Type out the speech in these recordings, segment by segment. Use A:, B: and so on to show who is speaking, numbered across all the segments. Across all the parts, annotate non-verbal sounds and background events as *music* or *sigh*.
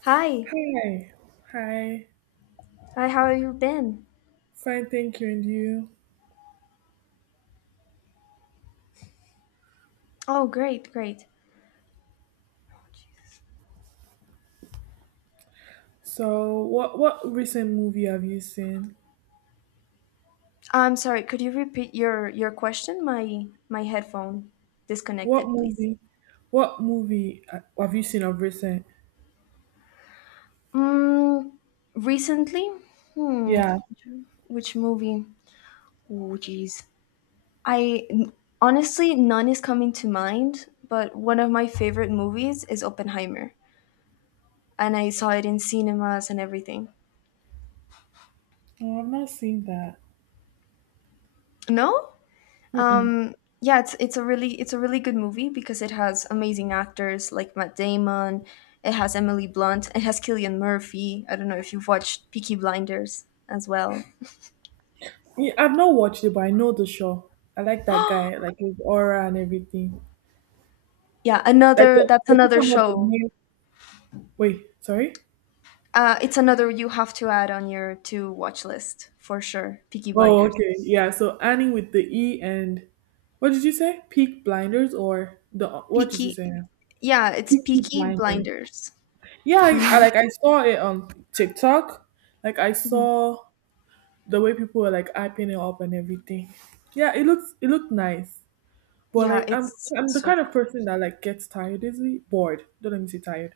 A: Hi.
B: Hi, hi,
A: Hi, how have you been?
B: Fine, thank you, and you.
A: Oh, great, great.
B: So, what recent movie have you seen?
A: I'm sorry, could you repeat your question? My headphone
B: What
A: disconnected, please.
B: movie? What movie have you seen of recent?
A: Mm, recently? Hmm.
B: Yeah,
A: Which movie? Oh, jeez. I honestly none is coming to mind, but one of my favorite movies is Oppenheimer, and I saw it in cinemas and everything.
B: no, I've not seen that.
A: No?
B: Mm-mm.
A: Um, yeah, it's a really it's a really good movie because it has amazing actors like Matt Damon, it has Emily Blunt, it has Killian Murphy. I don't know if you've watched Peaky Blinders as well.
B: Yeah, I've not watched it, but I know the show. I like that guy, like his aura and everything.
A: Yeah,
B: Like
A: another
B: you're
A: that's
B: you're
A: another
B: talking about the
A: show.
B: new. Wait, sorry.
A: It's another you have to add on your to watch list for sure. Peaky
B: Oh,
A: Blinders.
B: okay. Yeah. So Annie with the E and what did you say? Peak Blinders or the what did you say?
A: Peaky,
B: Now?
A: yeah, it's
B: Peaky
A: Peaky
B: Blinders.
A: Blinders.
B: Yeah, I
A: hmm
B: like I saw it on TikTok. Like I
A: hmm
B: saw the way people were like hyping it up and everything. Yeah, it looked nice. But
A: Yeah,
B: like I'm
A: it's
B: I'm the
A: so.
B: kind of person that like gets tired easily, bored. Don't let me say tired.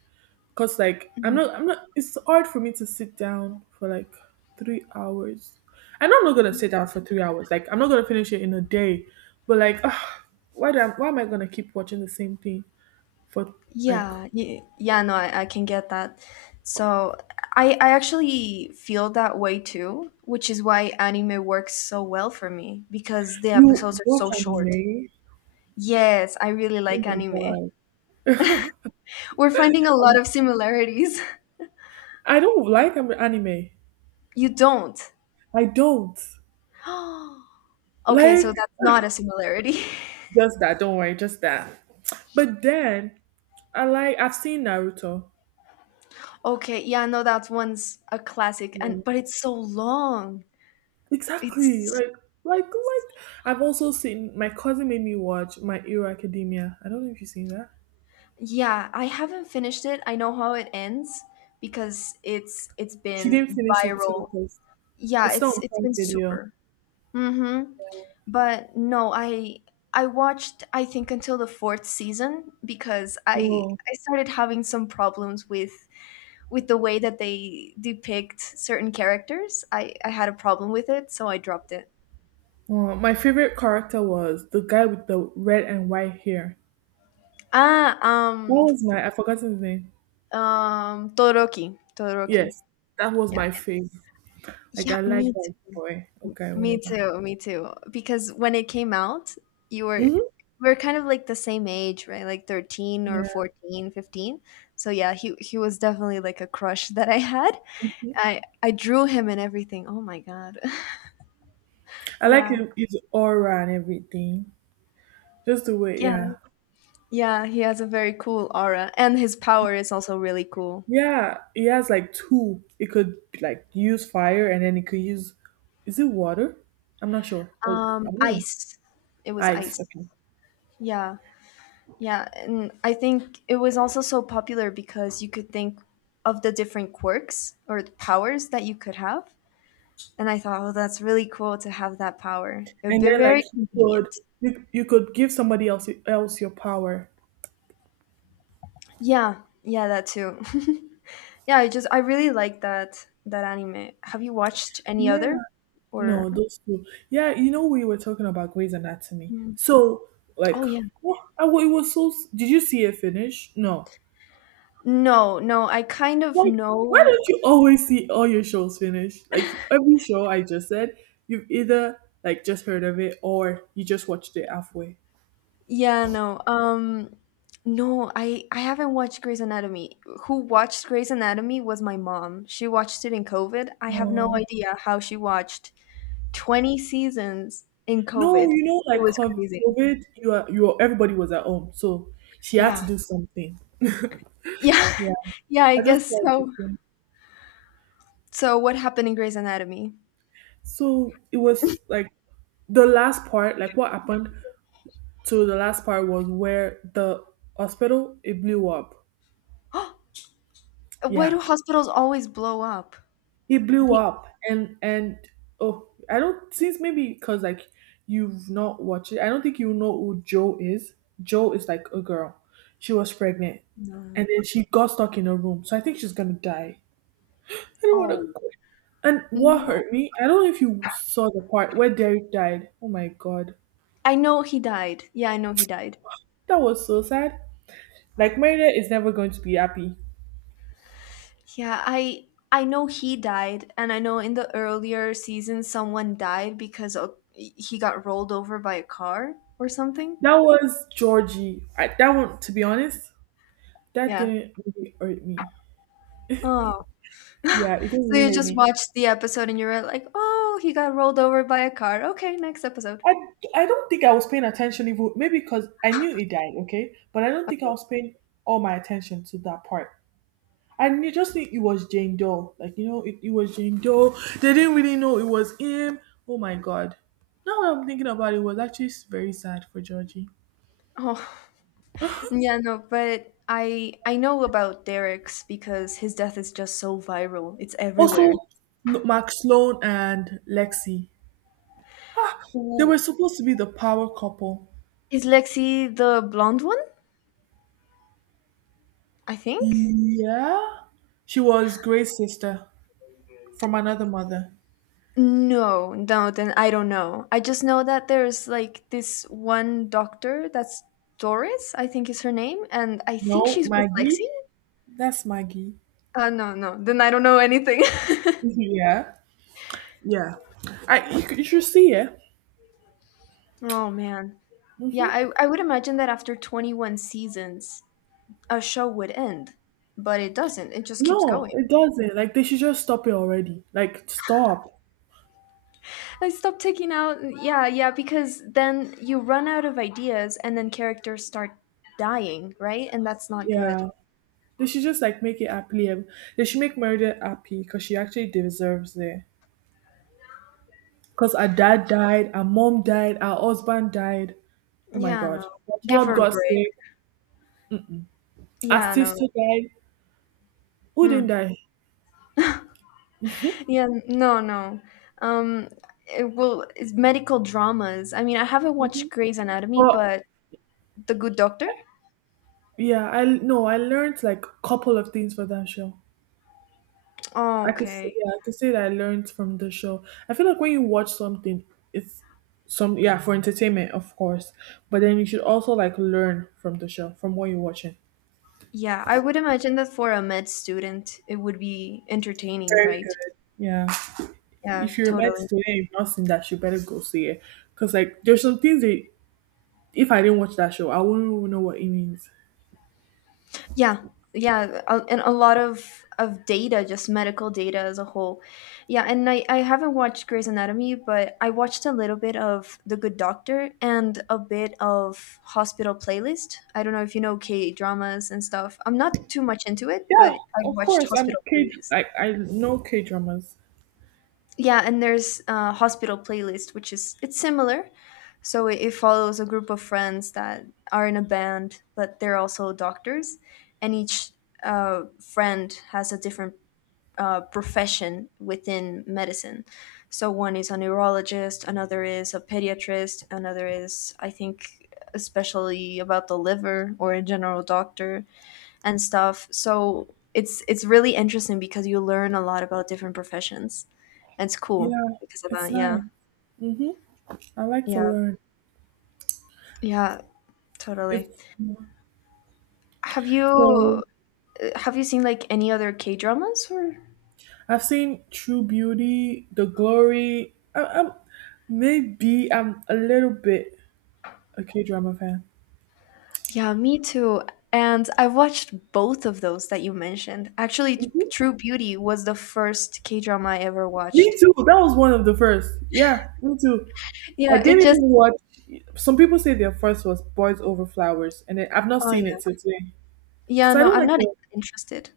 B: Cause like I'm not
A: Mhm.
B: I'm not it's hard for me to sit down for like 3 hours. I know I'm not gonna sit down for 3 hours. Like I'm not gonna finish it in a day. But like ugh, why am I gonna keep watching the same thing for like
A: Yeah, yeah, yeah no, I can get that. So I actually feel that way too, which is why anime works so well for me because the
B: you
A: episodes are
B: watch
A: so short.
B: anime?
A: Yes, I really
B: Oh
A: like
B: my
A: anime.
B: god.
A: We're finding a lot of similarities. *laughs*
B: I don't like anime.
A: You don't.
B: I don't.
A: *gasps* Okay,
B: Like
A: so that's not a
B: *laughs*
A: similarity.
B: just that, don't worry, just that. But then I've seen Naruto.
A: *laughs* Okay, yeah, no, that one's a classic
B: Yeah.
A: and but it's so long.
B: Exactly.
A: It's
B: Like I've also seen my cousin made me watch My Hero Academia. I don't know if you've seen that.
A: Yeah, I haven't finished it. I know how it ends because it's
B: She
A: been
B: didn't finish it too
A: viral.
B: because
A: Yeah,
B: it's not
A: it's
B: on
A: it's
B: Prime
A: been
B: Video.
A: super. Mm-hmm. But no, I watched I think until the fourth season because I
B: Whoa.
A: I started having some problems with the way that they depict certain characters. I had a problem with it, so I dropped it.
B: Whoa. My favorite character was the guy with the red and white hair.
A: Ah, um
B: What was my I forgot his name.
A: Todoroki, Todoroki.
B: Yes, that was my favorite. Like
A: Yeah,
B: I like
A: me
B: that
A: too.
B: boy or
A: M-
B: guy,
A: Me
B: whatever.
A: too. Me too. Because when it came out, you were
B: Hmm
A: we are kind of like the same age, right? Like 13 or
B: Yeah.
A: 14, 15. So yeah, he was definitely like a crush *laughs* that I had.
B: Mhm.
A: I drew him and everything. Oh my God. *laughs*
B: I like
A: Yeah.
B: him, his aura and everything. Just the way,
A: Yeah.
B: yeah.
A: Yeah, he has a very cool aura and his power is also really cool.
B: Yeah, he has like two. It could like use fire and then it could use, is it water? I'm not sure. Or, I don't know.
A: Ice. It was
B: Ice,
A: ice.
B: okay.
A: Yeah. Yeah, and I think it was also so popular because you could think of the different quirks or the powers that you could have. And I thought, oh, that's really cool to have that power. It would
B: And
A: be
B: then like
A: very convenient.
B: you could give somebody else your power.
A: Yeah, yeah, that too. *laughs* yeah, I just I really like that that anime. Have you watched any
B: Yeah.
A: other
B: No,
A: or
B: those two. Yeah, you know we were talking about Grey's Anatomy.
A: Mm.
B: So like,
A: Oh yeah.
B: what? It was so. Did you see it finish? No.
A: No, no, I kind of
B: Why? Why
A: know
B: don't you always see all your shows finish? Like every show I just said, you've either like just heard of it or you just watched it halfway.
A: Yeah, no. No, I haven't watched Grey's Anatomy. Who watched Grey's Anatomy was my mom. She watched it in COVID. I have no
B: No,
A: idea how she watched 20 seasons in
B: no,
A: COVID.
B: you know,
A: It
B: like
A: was crazy.
B: COVID, everybody was at home, so she had to
A: Yeah.
B: do something.
A: Yeah.
B: Yeah,
A: *laughs* Yeah, I
B: I just
A: guess
B: thought.
A: so. So what happened in Grey's Anatomy?
B: So it was like the last part, like what happened. So the last part was where the hospital it blew up.
A: *gasps* Why
B: Yeah,
A: do hospitals always blow up?
B: it blew
A: They,
B: up, and oh, I don't since maybe because like you've not watched it. I don't think you know who Joe is. Joe is like a girl. She was pregnant,
A: no.
B: and then she got stuck in a room. So I think she's gonna die. I don't want to.
A: Oh,
B: And what
A: no.
B: hurt me? I don't know if you saw the part where Derek died. Oh my god,
A: I know he died. Yeah, I know he died.
B: that was so sad. Like Merida is never going to be happy.
A: Yeah, I know he died, and I know in the earlier season someone died because he got rolled over by a car or something.
B: That was Georgie. That one, to be honest, that
A: Yeah.
B: didn't really hurt me.
A: Oh. *laughs* so
B: Yeah, it didn't really
A: you
B: hurt
A: just
B: me.
A: watched the episode and you were like, "Oh, he got rolled over by a car. Okay, next episode."
B: I, I don't think I was paying attention even maybe because I knew it died, okay? But I don't think I
A: Okay.
B: was paying all my attention to that part. I knew just knew it was Jane Doe. Like, you know, it was Jane Doe. They didn't really know it was him. Oh my god. Now that I'm thinking about it, it was actually very sad for Georgie.
A: Oh. *laughs* Yeah, no, but I know about Derek's because his death is just so viral. It's everywhere.
B: Also, Mark Sloan and Lexi. They were
A: Ooh.
B: supposed to be the power couple.
A: Is Lexi the blonde one? I think.
B: Yeah. She was Gray's sister from another mother.
A: No, no, then I don't know. I just know that there's like this one doctor that's Doris, I think is her name, and I think
B: No,
A: she's dyslexic.
B: Maggie. That's Maggie.
A: No, no, then I don't know anything.
B: Yeah. Yeah. You should see it.
A: *laughs* oh man. Yeah, I would imagine that after 21 seasons, a show would end, but it doesn't. It just keeps
B: No,
A: going.
B: it doesn't. Like they should just stop it already. Like stop.
A: I stopped taking out, yeah, yeah, because then you run out of ideas and then characters start dying, right? And that's not good.
B: Yeah. They should just like make it happily. They should make Meredith happy because she actually deserves it. Because our dad died, our mom died, our husband died. Oh my
A: Yeah, no.
B: god. Our
A: Give
B: child
A: her a
B: got
A: break.
B: sick. Our
A: Yeah,
B: sister
A: no.
B: died. Who didn't
A: Hmm.
B: die?
A: Yeah, no, no. Um, it, well, it's medical dramas. I mean, I haven't watched Grey's Anatomy,
B: But
A: but The Good Doctor?
B: yeah, I no, I learned like a couple of things for that show.
A: Oh,
B: I could say,
A: okay.
B: yeah, I could say that I learned from the show. I feel like when you watch something, it's some yeah for entertainment, of course, but then you should also like learn from the show from what you're watching.
A: Yeah, I would imagine that for a med student, it would be entertaining,
B: Very
A: right?
B: good. Yeah,
A: Yeah,
B: if you're met
A: totally.
B: to it, and you've not seen that show, better go see it, cause like there's some things that if I didn't watch that show, I wouldn't even know what it means.
A: Yeah, yeah, and a lot of data, just medical data as a whole. Yeah, and I haven't watched Grey's Anatomy, but I watched a little bit of The Good Doctor and a bit of Hospital Playlist. I don't know if you know K dramas and stuff. I'm not too much into it,
B: Yeah,
A: but I
B: of
A: watched
B: course. I'm
A: Hospital
B: K.
A: Playlist
B: Like I know K dramas.
A: yeah and there's a hospital playlist which is it's similar so it follows a group of friends that are in a band but they're also doctors and each friend has a different profession within medicine so one is a neurologist another is a pediatrist another is I think especially about the liver or a general doctor and stuff so it's really interesting because you learn a lot about different professions it's cool
B: Yeah,
A: because of
B: it's
A: that.
B: nice.
A: Yeah.
B: Mm-hmm. I like to
A: Yeah.
B: learn.
A: Yeah,
B: If
A: totally. Have
B: so,
A: you have you seen like any other K-dramas or?
B: I've seen True Beauty, The Glory. I'm maybe I'm a little bit a K drama fan.
A: Yeah, me too. And I watched both of those that you mentioned. Actually,
B: Mhm.
A: True Beauty was the first K-drama I ever
B: Me
A: watched.
B: too. That was one of the first. Yeah, me too. I
A: Yeah,
B: didn't
A: it
B: even
A: just
B: watch. Some people say their first was Boys Over Flowers, and then I've not
A: oh
B: seen it till
A: yeah.
B: today
A: Yeah,
B: because I
A: no,
B: don't
A: I'm
B: like
A: not
B: the.
A: interested.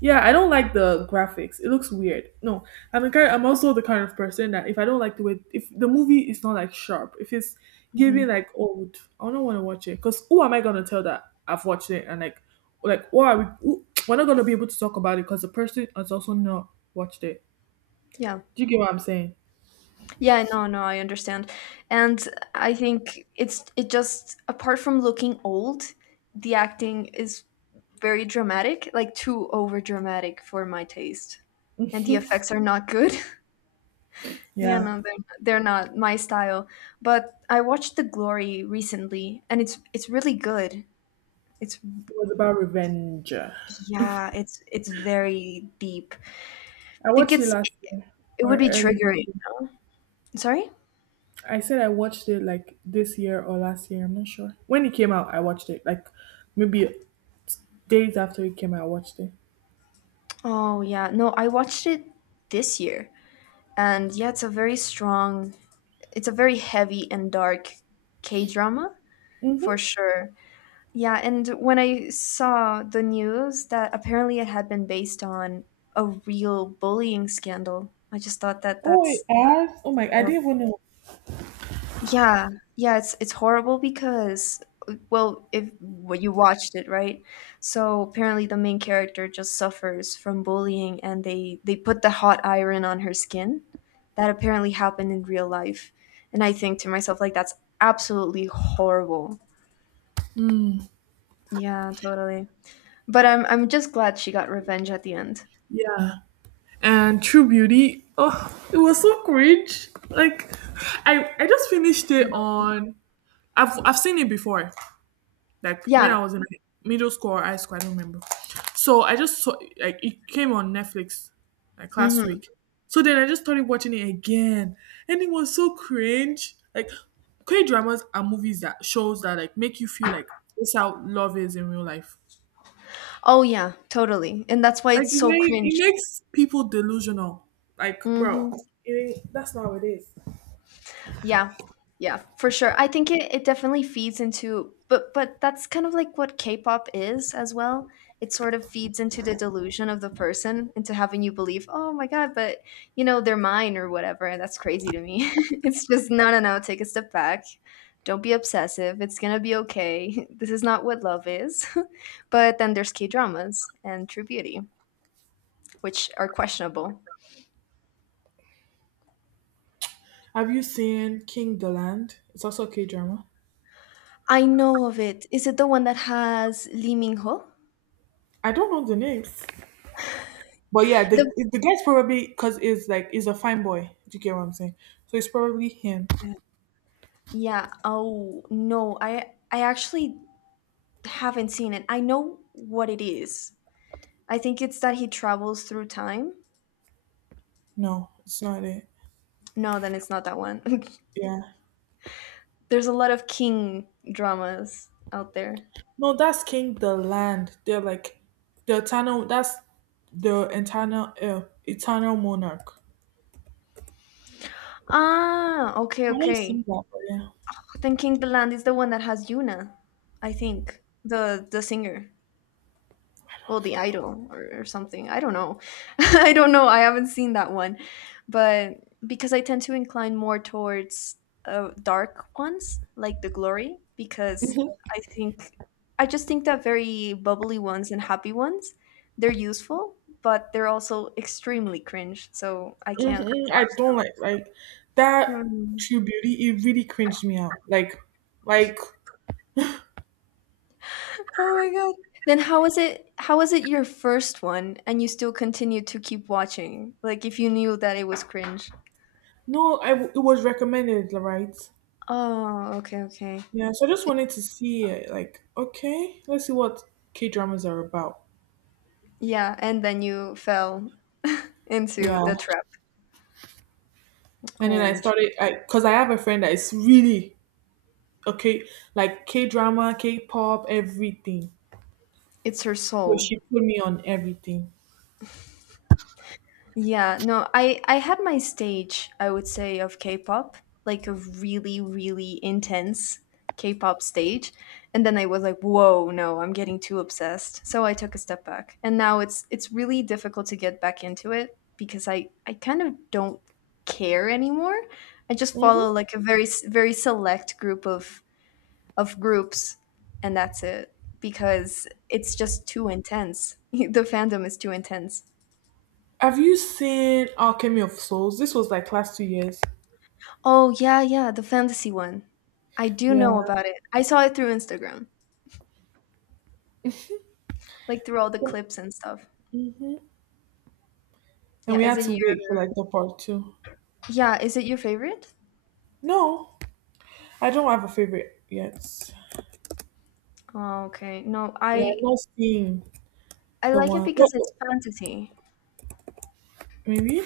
B: Yeah, I don't like the graphics. It looks weird. No, I'm also the kind of person that if I don't like the way if the movie is not like sharp, if it's giving
A: hmm
B: like old, I don't want to watch it because who am I gonna tell that I've watched it and like why are we who, we're not gonna be able to talk about it because the person has also not watched it.
A: Yeah.
B: Do you get what I'm saying?
A: Yeah, no, no, I understand. And I think it's it just apart from looking old, the acting is very dramatic, like too over dramatic for my taste. And the effects are not good. *laughs* yeah,
B: Yeah,
A: no, they're not my style. But I watched The Glory recently, and it's really good. It's
B: it was about revenge. I
A: yeah, it's very deep. I think
B: watched it
A: it's
B: last year
A: it
B: or
A: would be
B: early this
A: triggering.
B: year.
A: Sorry?
B: I said I watched it like this year or last year. I'm not sure when it came out. I watched it like maybe days after it came out, I watched it.
A: Oh yeah, no, I watched it this year, and yeah, it's a very heavy and dark K drama for
B: Hmm
A: sure. Yeah, and when I saw the news that apparently it had been based on a real bullying scandal, I just thought that
B: Oh, it
A: that's
B: has? Oh my, I
A: horrible.
B: didn't even know.
A: Yeah, yeah, it's horrible because well, if well, you watched it, right? So apparently the main character just suffers from bullying and they put the hot iron on her skin. That apparently happened in real life. And I think to myself like that's absolutely horrible. Yeah, totally. But I'm just glad she got revenge at the end.
B: Yeah. And True Beauty. Oh, it was so cringe. Like, I just finished it on. I've seen it before. Like when
A: Yeah.
B: I was in middle school or high school, I don't remember. So I just saw like it came on Netflix like last
A: Mhm.
B: week. So then I just started watching it again, and it was so cringe. Like K dramas are movies that shows that like make you feel like this how love is in real life.
A: Oh yeah, totally. And that's why
B: Like
A: it's so
B: it
A: cringe.
B: makes people delusional. Like, bro,
A: Mhm.
B: it that's not how it is.
A: Yeah. Yeah, for sure. I think it definitely feeds into but that's kind of like what K-pop is as well. It sort of feeds into the delusion of the person into having you believe, "Oh my god, but you know, they're mine or whatever." And that's crazy to me. *laughs* it's just no, no, no, take a step back. Don't be obsessive. It's going to be okay. *laughs* This is not what love is. *laughs* but then there's K-dramas and True Beauty, which are questionable.
B: Have you seen King the Land? It's also a K drama.
A: I know of it. Is it the one that has Lee Min-ho?
B: I don't know the names, but yeah, the
A: The
B: the guy's probably because is like he's a fine boy. Do you get what I'm saying? So it's probably him.
A: Yeah. Oh, no. I actually haven't seen it. I know what it is. I think it's that he travels through time.
B: No, it's not it.
A: No, then it's not that one. *laughs*
B: Yeah,
A: There's a lot of king dramas out there.
B: no, that's King the Land. They're like the eternal. That's the eternal, eternal monarch.
A: Ah, okay,
B: I've not seen
A: okay.
B: that, but yeah.
A: Then King the Land is the one that has Yuna, I think. The singer. Well the idol or something I don't know *laughs* I don't know I haven't seen that one but because I tend to incline more towards dark ones like the glory because i think I just think that very bubbly ones and happy ones they're useful but they're also extremely cringe so I can't
B: Mhm. I
A: watch
B: don't
A: them
B: like like that
A: Mhm.
B: True Beauty. It really cringed me out. Like
A: oh my god then how was it your first one and you still continued to keep watching like if you knew that it was cringe
B: no, I it was recommended, like, right?
A: Oh, okay, okay.
B: Yeah. So I just
A: So-
B: wanted to see it. Like, okay, let's see what K dramas are about.
A: Yeah, and then you fell into
B: Yeah.
A: the trap.
B: And then
A: Oh, sh-
B: I because I have a friend that is really okay, like K drama, K pop, everything.
A: it's her
B: So
A: soul.
B: she put me on everything.
A: Yeah, no, I had my stage, I would say, of K-pop, like a really, really intense K-pop stage, and then I was like, whoa, no, I'm getting too obsessed. So I took a step back, and now it's really difficult to get back into it because I kind of don't care anymore. I just
B: Hmm
A: follow like a very s- very select group of groups and that's it because it's just too intense. *laughs* the fandom is too intense.
B: Have you seen Alchemy of Souls? This was like last 2 years.
A: Oh, yeah, yeah, the fantasy one. I do
B: Yeah.
A: know about it. I saw it through Instagram, like through all the clips and stuff.
B: And we
A: Yeah, is
B: had
A: it
B: to
A: your
B: wait for like the part two.
A: Yeah, is it your favorite?
B: No, I don't have a favorite yet.
A: Oh, okay. No,
B: Yeah, I'm not seeing
A: I
B: the
A: like it
B: one. What?
A: because it's fantasy.
B: Maybe.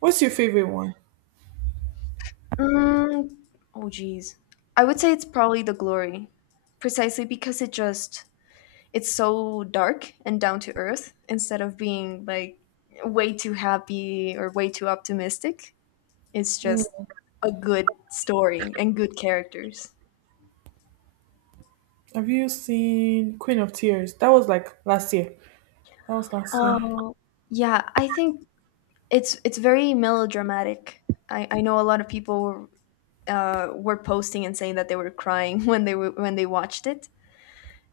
B: What's your favorite one?
A: Mm, oh, geez. I would say it's probably the glory, precisely because it's so dark and down to earth instead of being like way too happy or way too optimistic. It's just a good story and good characters.
B: Have you seen Queen of Tears? That was like last year. That was last year.
A: Oh, yeah, I think it's very melodramatic. I know a lot of people were posting and saying that they were crying *laughs* when they were when they watched it,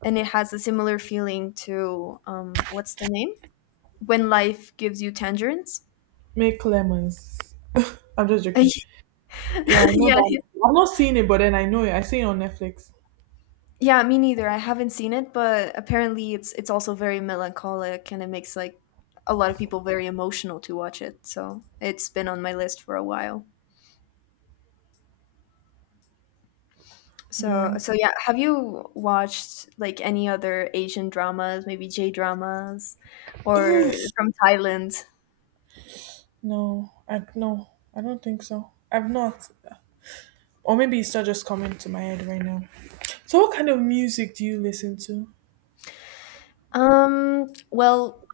A: and it has a similar feeling to what's the name? When life gives you tangerines.
B: Make Lemons. *laughs* I'm just joking. Yeah, I
A: *laughs*
B: know
A: yeah.
B: that. I am not seeing it, but then I know it. I see it on Netflix.
A: Yeah, me neither. I haven't seen it, but apparently it's also very melancholic and it makes like a lot of people very emotional to watch it. So it's been on my list for a while. So
B: Yeah.
A: so yeah, have you watched like any other Asian dramas, maybe J dramas or from Thailand?
B: No, I don't think so. I've not, or maybe it's not just coming to my head right now. So, what kind of music do you listen to?
A: Well,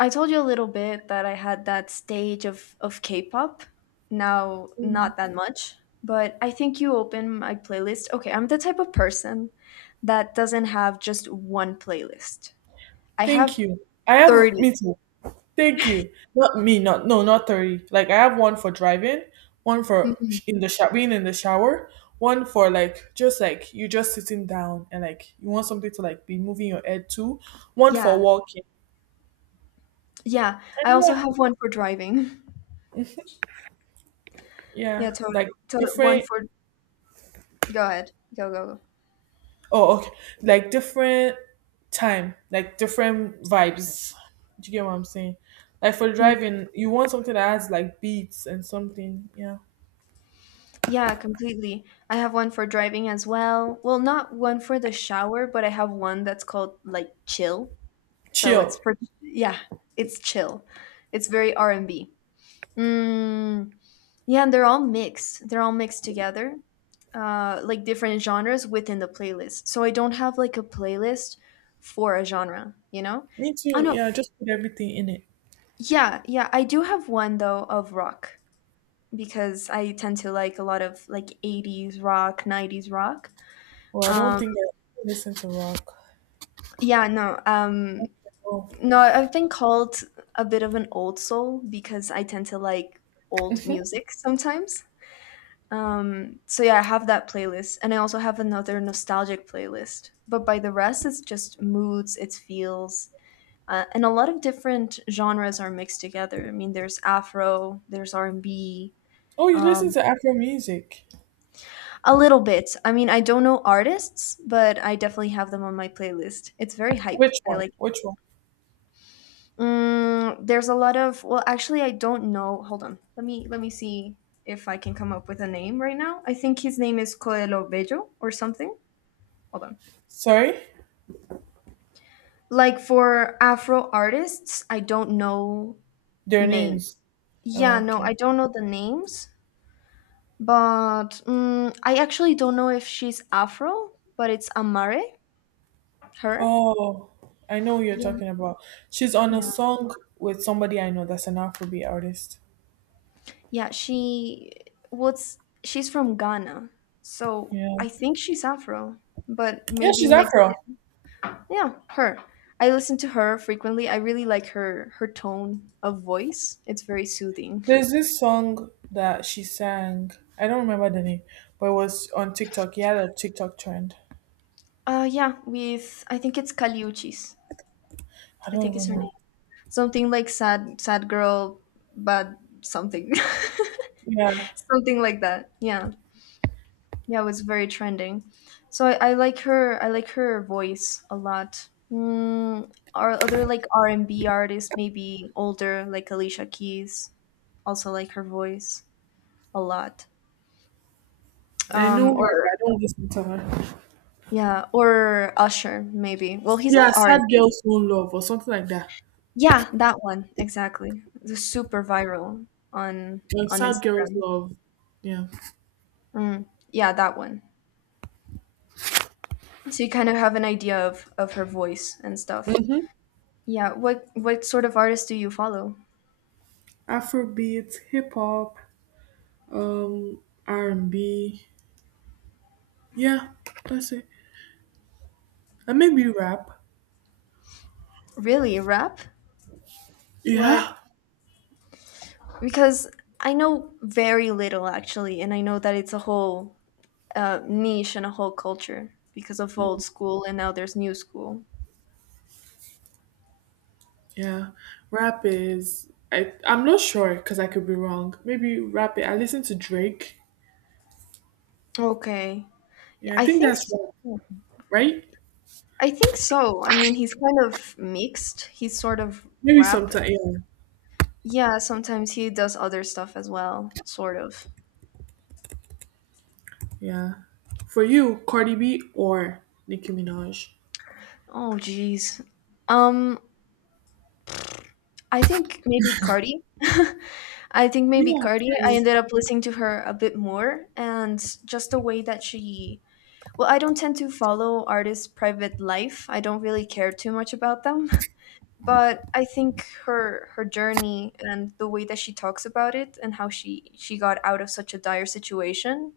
A: I told you a little bit that I had that stage of K-pop. Now, not that much, but I think you open my playlist. Okay, I'm the type of person that doesn't have just one playlist. I
B: Thank
A: have
B: you. I have
A: 30.
B: me too. Thank you. Not me. Not no. Not 30. Like I have one for driving, one for
A: Mhm.
B: being in the shower, one for like just like you just sitting down and like you want something to like be moving your head to, one for
A: Yeah.
B: walking.
A: Yeah. I
B: And
A: also
B: yeah,
A: have one for driving. *laughs*
B: yeah,
A: Yeah, totally.
B: like
A: One
B: different.
A: for go ahead. Go go go.
B: Oh, okay. Like different time, like different vibes. Do you get what I'm saying? Like for
A: Mm,
B: driving, you want something that has like beats and something. Yeah,
A: Yeah, completely. I have one for driving as well. Well, not one for the shower, but I have one that's called like chill. So
B: chill.
A: it's it's chill. It's very R and B. Mm, yeah, and they're all mixed. They're all mixed together, like different genres within the playlist. So I don't have like a playlist for a genre. You know?
B: Me
A: Oh
B: too.
A: no.
B: Yeah, just put everything in it.
A: Yeah, yeah. I do have one though of rock because I tend to like a lot of like '80s rock, '90s rock.
B: Well, I don't
A: Um,
B: think I listen to rock.
A: yeah, no. Um,
B: Oh.
A: No, I- I've been called a bit of an old soul because I tend to like old music sometimes. So yeah, I have that playlist, and I also have another nostalgic playlist. But by the rest, it's just moods, it's feels, and a lot of different genres are mixed together. I mean, there's Afro, there's R and B,
B: Oh, you listen
A: um,
B: to Afro music.
A: a little bit. I mean, I don't know artists, but I definitely have them on my playlist. It's very hype.
B: Which
A: I
B: one?
A: like.
B: Which one?
A: There's a lot of I don't know. Hold on, let me see if I can come up with a name right now. I think his name is Coelho Bello or something. Hold on.
B: Sorry?
A: Like for Afro artists, I don't know
B: Their
A: names.
B: names.
A: Yeah, no,
B: Okay.
A: I don't know the names, but I actually don't know if she's Afro, but it's Amare, her.
B: Oh, I know who you're
A: Yeah,
B: talking about. She's on a
A: yeah.
B: song with somebody I know that's an Afrobeat artist.
A: Yeah, she's from Ghana. So
B: Yeah.
A: I think she's Afro, but
B: Yeah,
A: maybe
B: she's
A: mixed.
B: Afro.
A: Yeah, her. I listen to her frequently. I really like her tone of voice. It's very soothing.
B: There's this song that she sang. I don't remember the name, but it was on TikTok. Yeah, the TikTok trend.
A: Yeah, with I think it's Kaliuchis.
B: I
A: I
B: don't
A: think is
B: even
A: her
B: know.
A: name. Something like sad girl but something. *laughs*
B: Yeah.
A: something like that. Yeah. Yeah, it was very trending. So I like her. I like her voice a lot. Or other like R and B artists, maybe older, like Alicia Keys. Also like her voice a lot.
B: I
A: Um,
B: know her, but
A: or
B: I don't listen to her.
A: yeah, or Usher maybe. Well, he's not
B: Yeah,
A: R
B: sad
A: and B.
B: girls won't love or something like that.
A: Yeah, that one exactly. The super viral on on
B: Sad girls
A: Instagram.
B: love. Yeah.
A: Mm, yeah, that one. So you kind of have an idea of her voice and stuff. Yeah. What sort of artists do you follow?
B: Afrobeat, hip hop, um, R and B. Yeah, that's it. And maybe rap.
A: Really, rap? What?
B: Yeah.
A: Because I know very little actually, and I know that it's a whole niche and a whole culture because of old
B: Mm,
A: school and now there's new school.
B: yeah. Rap is I I'm not sure because I could be wrong. Maybe rap I listen to Drake.
A: Okay,
B: Yeah, I
A: I
B: think
A: think
B: that's rap,
A: so.
B: right?
A: I think so. I mean, he's kind of mixed. He's sort of
B: Maybe
A: rap.
B: sometime yeah.
A: Yeah, sometimes he does other stuff as well, sort of.
B: Yeah. For you, Cardi B or Nicki Minaj?
A: Oh, jeez. Um, I think maybe Cardi. *laughs* I think maybe
B: Yeah,
A: Cardi. I
B: Cardi.
A: ended up listening to her a bit more and just the way that she. I don't tend to follow artists' private life. I don't really care too much about them. *laughs* But I think her journey and the way that she talks about it and how she got out of such a dire situation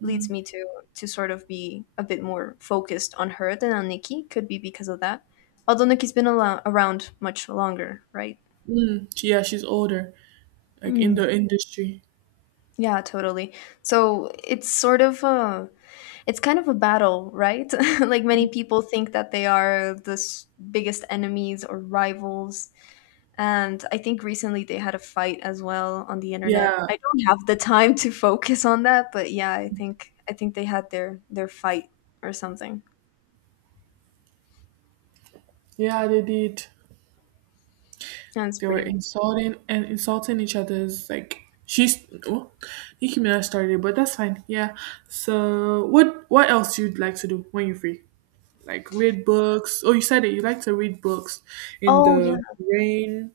A: leads me to sort of be a bit more focused on her than on Nikki. Could be because of that. Although Nikki's been a around much longer, right?
B: Mm, yeah, she's older, like in the
A: *clears throat*
B: industry.
A: Yeah, totally. So it's kind of a battle, right? *laughs* like many people think that they are the biggest enemies or rivals. And I think recently they had a fight as well on the internet.
B: Yeah,
A: I don't have the time to focus on that, but yeah, I think they had their fight or something.
B: yeah, they did.
A: And it's
B: They were
A: pretty
B: insulting and insulting each other's like she's well, Nicki Minaj started, but that's fine. Yeah. So what else you'd like to do when you're free? Like read books. Oh, you said that you like to read books in
A: Oh yeah.
B: the rain,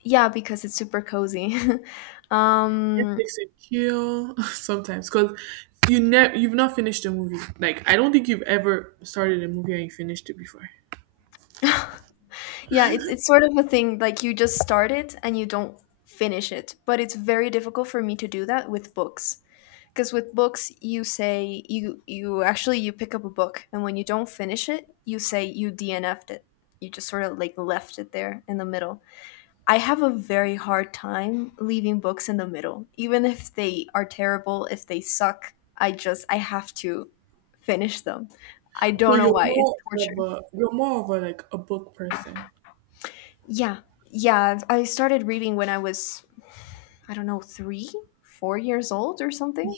A: Yeah, because it's super cozy. *laughs* um
B: Netflix and chill *laughs* sometimes because you've not finished a movie. Like I don't think you've ever started a movie and you finished it before.
A: *laughs* Yeah, it's sort of a thing like you just start it and you don't finish it. But it's very difficult for me to do that with books. Because with books you actually you pick up a book and when you don't finish it, you say you DNF'd it. You just sort of like left it there in the middle. I have a very hard time leaving books in the middle. Even if they are terrible, if they suck, I have to finish them. I
B: So
A: don't know why. It's torture.
B: you're more of a like a book person.
A: Yeah. Yeah. I started reading when I was, I don't know, three, 4 years old or something.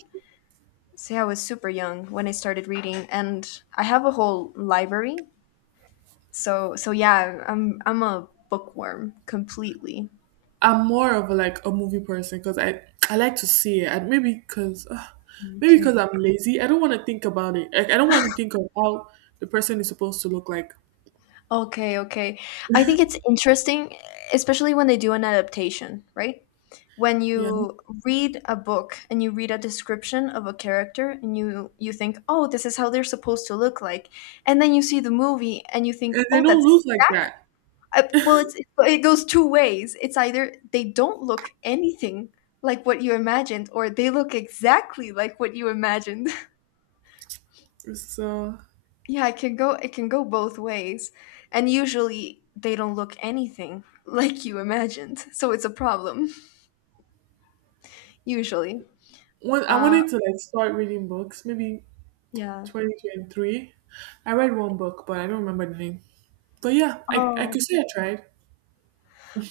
A: So yeah, I was super young when I started reading, and I have a whole library. So yeah, I'm a bookworm completely.
B: I'm more of a, like a movie person because I like to see it. And
A: Mm.
B: maybe because
A: Okay.
B: I'm lazy, I don't want to think about it. Like I don't want to think of how the person is supposed to look like.
A: Okay, okay. I think it's interesting, especially when they do an adaptation, right? When
B: Yeah,
A: you read a book and you read a description of a character and you think, "Oh, this is how they're supposed to look like." And then you see the movie and you think,
B: and they
A: "Oh,
B: don't
A: that's
B: look
A: *laughs*
B: like that.
A: well, it goes two ways. It's either they don't look anything like what you imagined or they look exactly like what you imagined."
B: So
A: Yeah, it can go both ways. And usually they don't look anything *laughs* like you imagined. So it's a problem *laughs* usually.
B: one, I
A: Uh
B: wanted to like start reading books. Maybe
A: yeah.
B: 2023, I read one book, but I don't remember the name. But yeah, I
A: Oh,
B: could say I tried.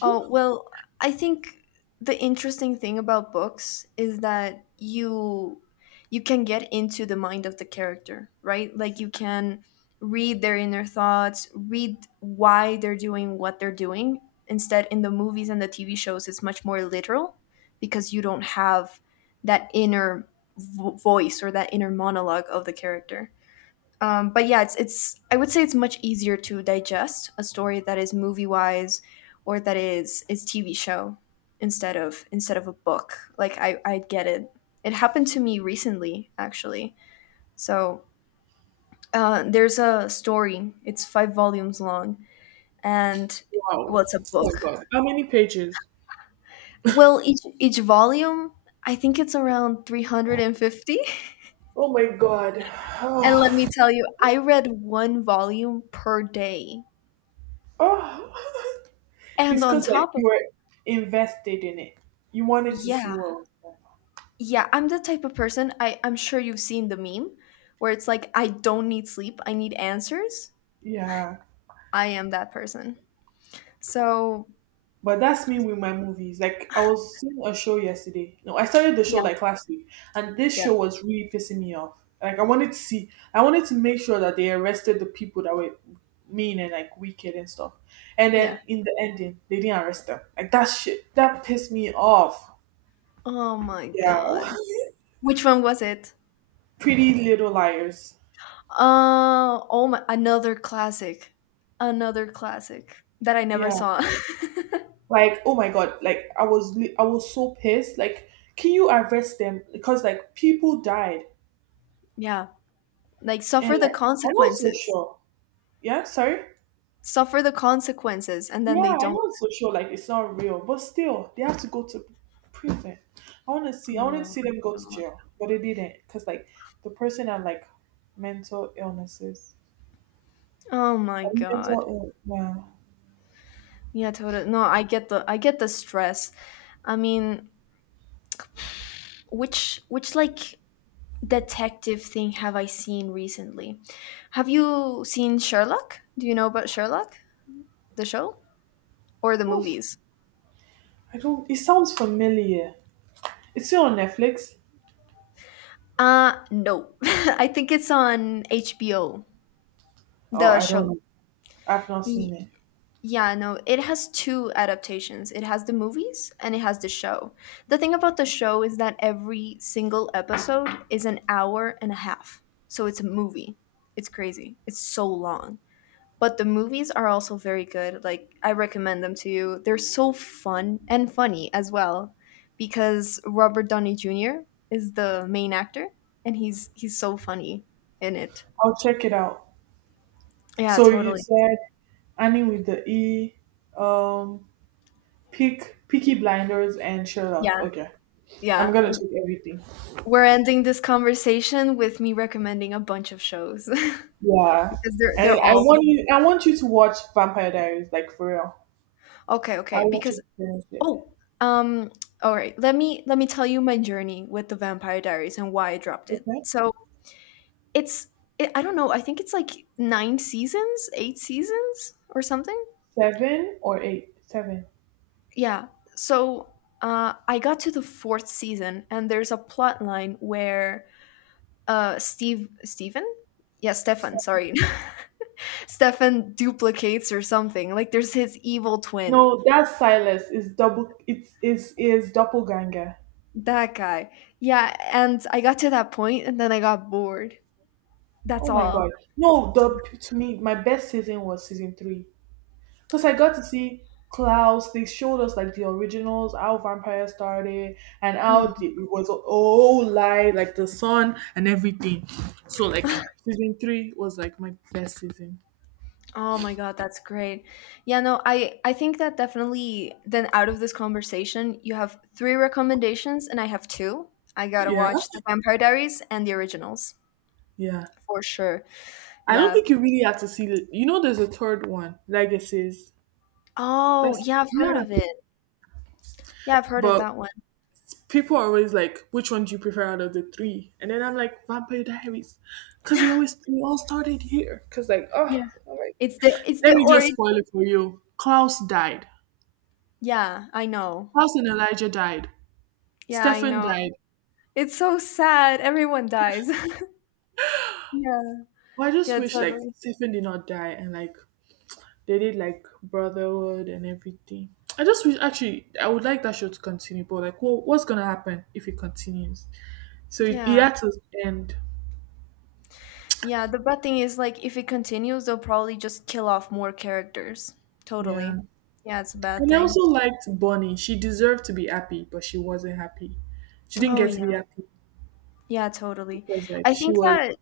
A: Oh, well, I think the interesting thing about books is that you can get into the mind of the character, right? Like you can read their inner thoughts, read why they're doing what they're doing. Instead, in the movies and the TV shows, it's much more literal because you don't have that inner voice or that inner monologue of the character. But yeah, it's I would say it's much easier to digest a story that is movie wise or that is TV show instead of a book. Like I get it. It happened to me recently actually. So there's a story. It's five volumes long, and
B: Wow.
A: well, it's a
B: Oh my
A: book.
B: god. How many pages?
A: Well, each volume, I think it's around 350. And 50. *laughs*
B: Oh my god. *sighs*
A: And let
B: Oh.
A: me tell you, I read one volume per day.
B: Oh. *laughs* It's
A: And on
B: because like
A: top of
B: you were invested in it. You wanted to see
A: yeah,
B: what was going on.
A: Yeah, I'm the type of person I'm sure you've seen the meme where it's like, I don't need sleep, I need answers.
B: Yeah.
A: I am that person. So
B: But that's me with my movies. Like I was seeing a show yesterday. No, I started the show
A: yeah,
B: like last week, and this
A: yeah,
B: show was really pissing me off. Like I wanted to make sure that they arrested the people that were mean and like wicked and stuff. And then
A: yeah.
B: in the ending, they didn't arrest them. Like that shit, that pissed me off.
A: Oh my
B: Yeah.
A: god. Which one was it?
B: *laughs* Pretty Little Liars.
A: Oh my another classic. Another classic that I never
B: Yeah.
A: saw.
B: Like, oh my god, like I was so pissed. Like, can you arrest them? Because like people died.
A: *laughs* yeah. Like
B: And
A: suffer the
B: like I'm not so
A: consequences.
B: sure. Yeah, sorry?
A: Suffer the consequences and then
B: Yeah,
A: they
B: I'm
A: don't.
B: not so sure like it's not real, but still they have to go to prison. I wanted to
A: Oh
B: see
A: my
B: them go to
A: god.
B: jail, but they didn't because like the person had like mental illnesses.
A: Oh my
B: I
A: god.
B: Mental ill yeah.
A: Yeah, totally. No, I get the stress. I mean, which like detective thing have I seen recently? Have you seen Sherlock? Do you know about Sherlock, the show or the
B: Oof.
A: movies?
B: I don't it sounds familiar. It's still on Netflix.
A: No. *laughs* I think it's on HBO,
B: Oh,
A: the
B: I don't
A: show.
B: know. I've not seen
A: Y-
B: it.
A: Yeah, no, it has two adaptations. It has the movies and it has the show. The thing about the show is that every single episode is an hour and a half. So it's a movie. It's crazy. It's so long. But the movies are also very good. Like, I recommend them to you. They're so fun and funny as well because Robert Downey Jr. is the main actor and he's so funny in it.
B: I'll check it out.
A: Yeah,
B: So you
A: totally.
B: said Annie with the E, um, Peaky Blinders, and Sherlock.
A: Yeah,
B: Okay, I'm
A: yeah.
B: gonna check everything.
A: We're ending this conversation with me recommending a bunch of shows *laughs*
B: Yeah,
A: because they're
B: and
A: they're all
B: I want you to watch Vampire Diaries, like for real.
A: okay,
B: I
A: okay.
B: want you
A: Because
B: to finish it.
A: oh, um, all right. Let me tell you my journey with the Vampire Diaries and why I dropped it.
B: Okay,
A: So it's I don't know. I think it's like nine seasons, eight seasons, or something.
B: seven or eight? Seven.
A: Yeah. So I got to the fourth season, and there's a plot line where Steve Stephen, yeah, Stefan,
B: Seven.
A: sorry, Stefan duplicates or something. Like there's his evil twin.
B: No, that's Silas. It's double. It's is doppelganger.
A: That guy. Yeah, and I got to that point and then I got bored. That's
B: Oh my
A: all.
B: god. No, the to me my best season was season three. Because I got to see Klaus, they showed us like the originals, how vampire started, and
A: Mm.
B: it was a whole lie, like the sun and everything. So, like,
A: *laughs*
B: season three was like my best season.
A: Oh my god, that's great. Yeah, no, I think that definitely then out of this conversation, you have three recommendations and I have two. I got to
B: Yeah,
A: watch The Vampire Diaries and the originals
B: yeah.
A: for sure.
B: I don't
A: Yeah.
B: think you really have to see it. You know, there's a third one, Legacies.
A: Oh,
B: That's,
A: yeah, I've heard
B: yeah.
A: of it. Yeah, I've heard of
B: But
A: that one.
B: people are always like, which one do you prefer out of the three? And then I'm like, Vampire Diaries, because they always we all started here. Because like, oh,
A: Yeah.
B: all right.
A: It's the it's
B: Let
A: the
B: me just
A: origin.
B: spoil it for you. Klaus died.
A: Yeah, I know.
B: Klaus and Elijah died.
A: Yeah, I
B: Stefan
A: know.
B: died.
A: It's so sad. Everyone dies. *laughs* Yeah.
B: Well, I just
A: Yeah,
B: wish like
A: totally.
B: Stefan did not die and like they did like brotherhood and everything. I just wish actually I would like that show to continue, but like, what's gonna happen if it continues? So it
A: Yeah.
B: had to end.
A: Yeah, the bad thing is like if it continues, they'll probably just kill off more characters.
B: Yeah.
A: Totally. Yeah, it's a bad
B: And I
A: thing.
B: also liked Bonnie. She deserved to be happy, but she wasn't happy. She didn't
A: Oh
B: get to be
A: yeah.
B: happy
A: Yeah, totally.
B: because like
A: I
B: she
A: think
B: was
A: that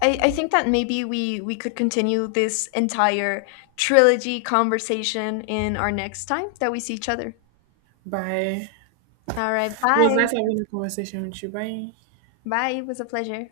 A: I think that maybe we could continue this entire trilogy conversation in our next time that we see each other.
B: by
A: All right.
B: it was
A: Bye.
B: nice having a conversation with you. Bye.
A: Bye. It was a pleasure.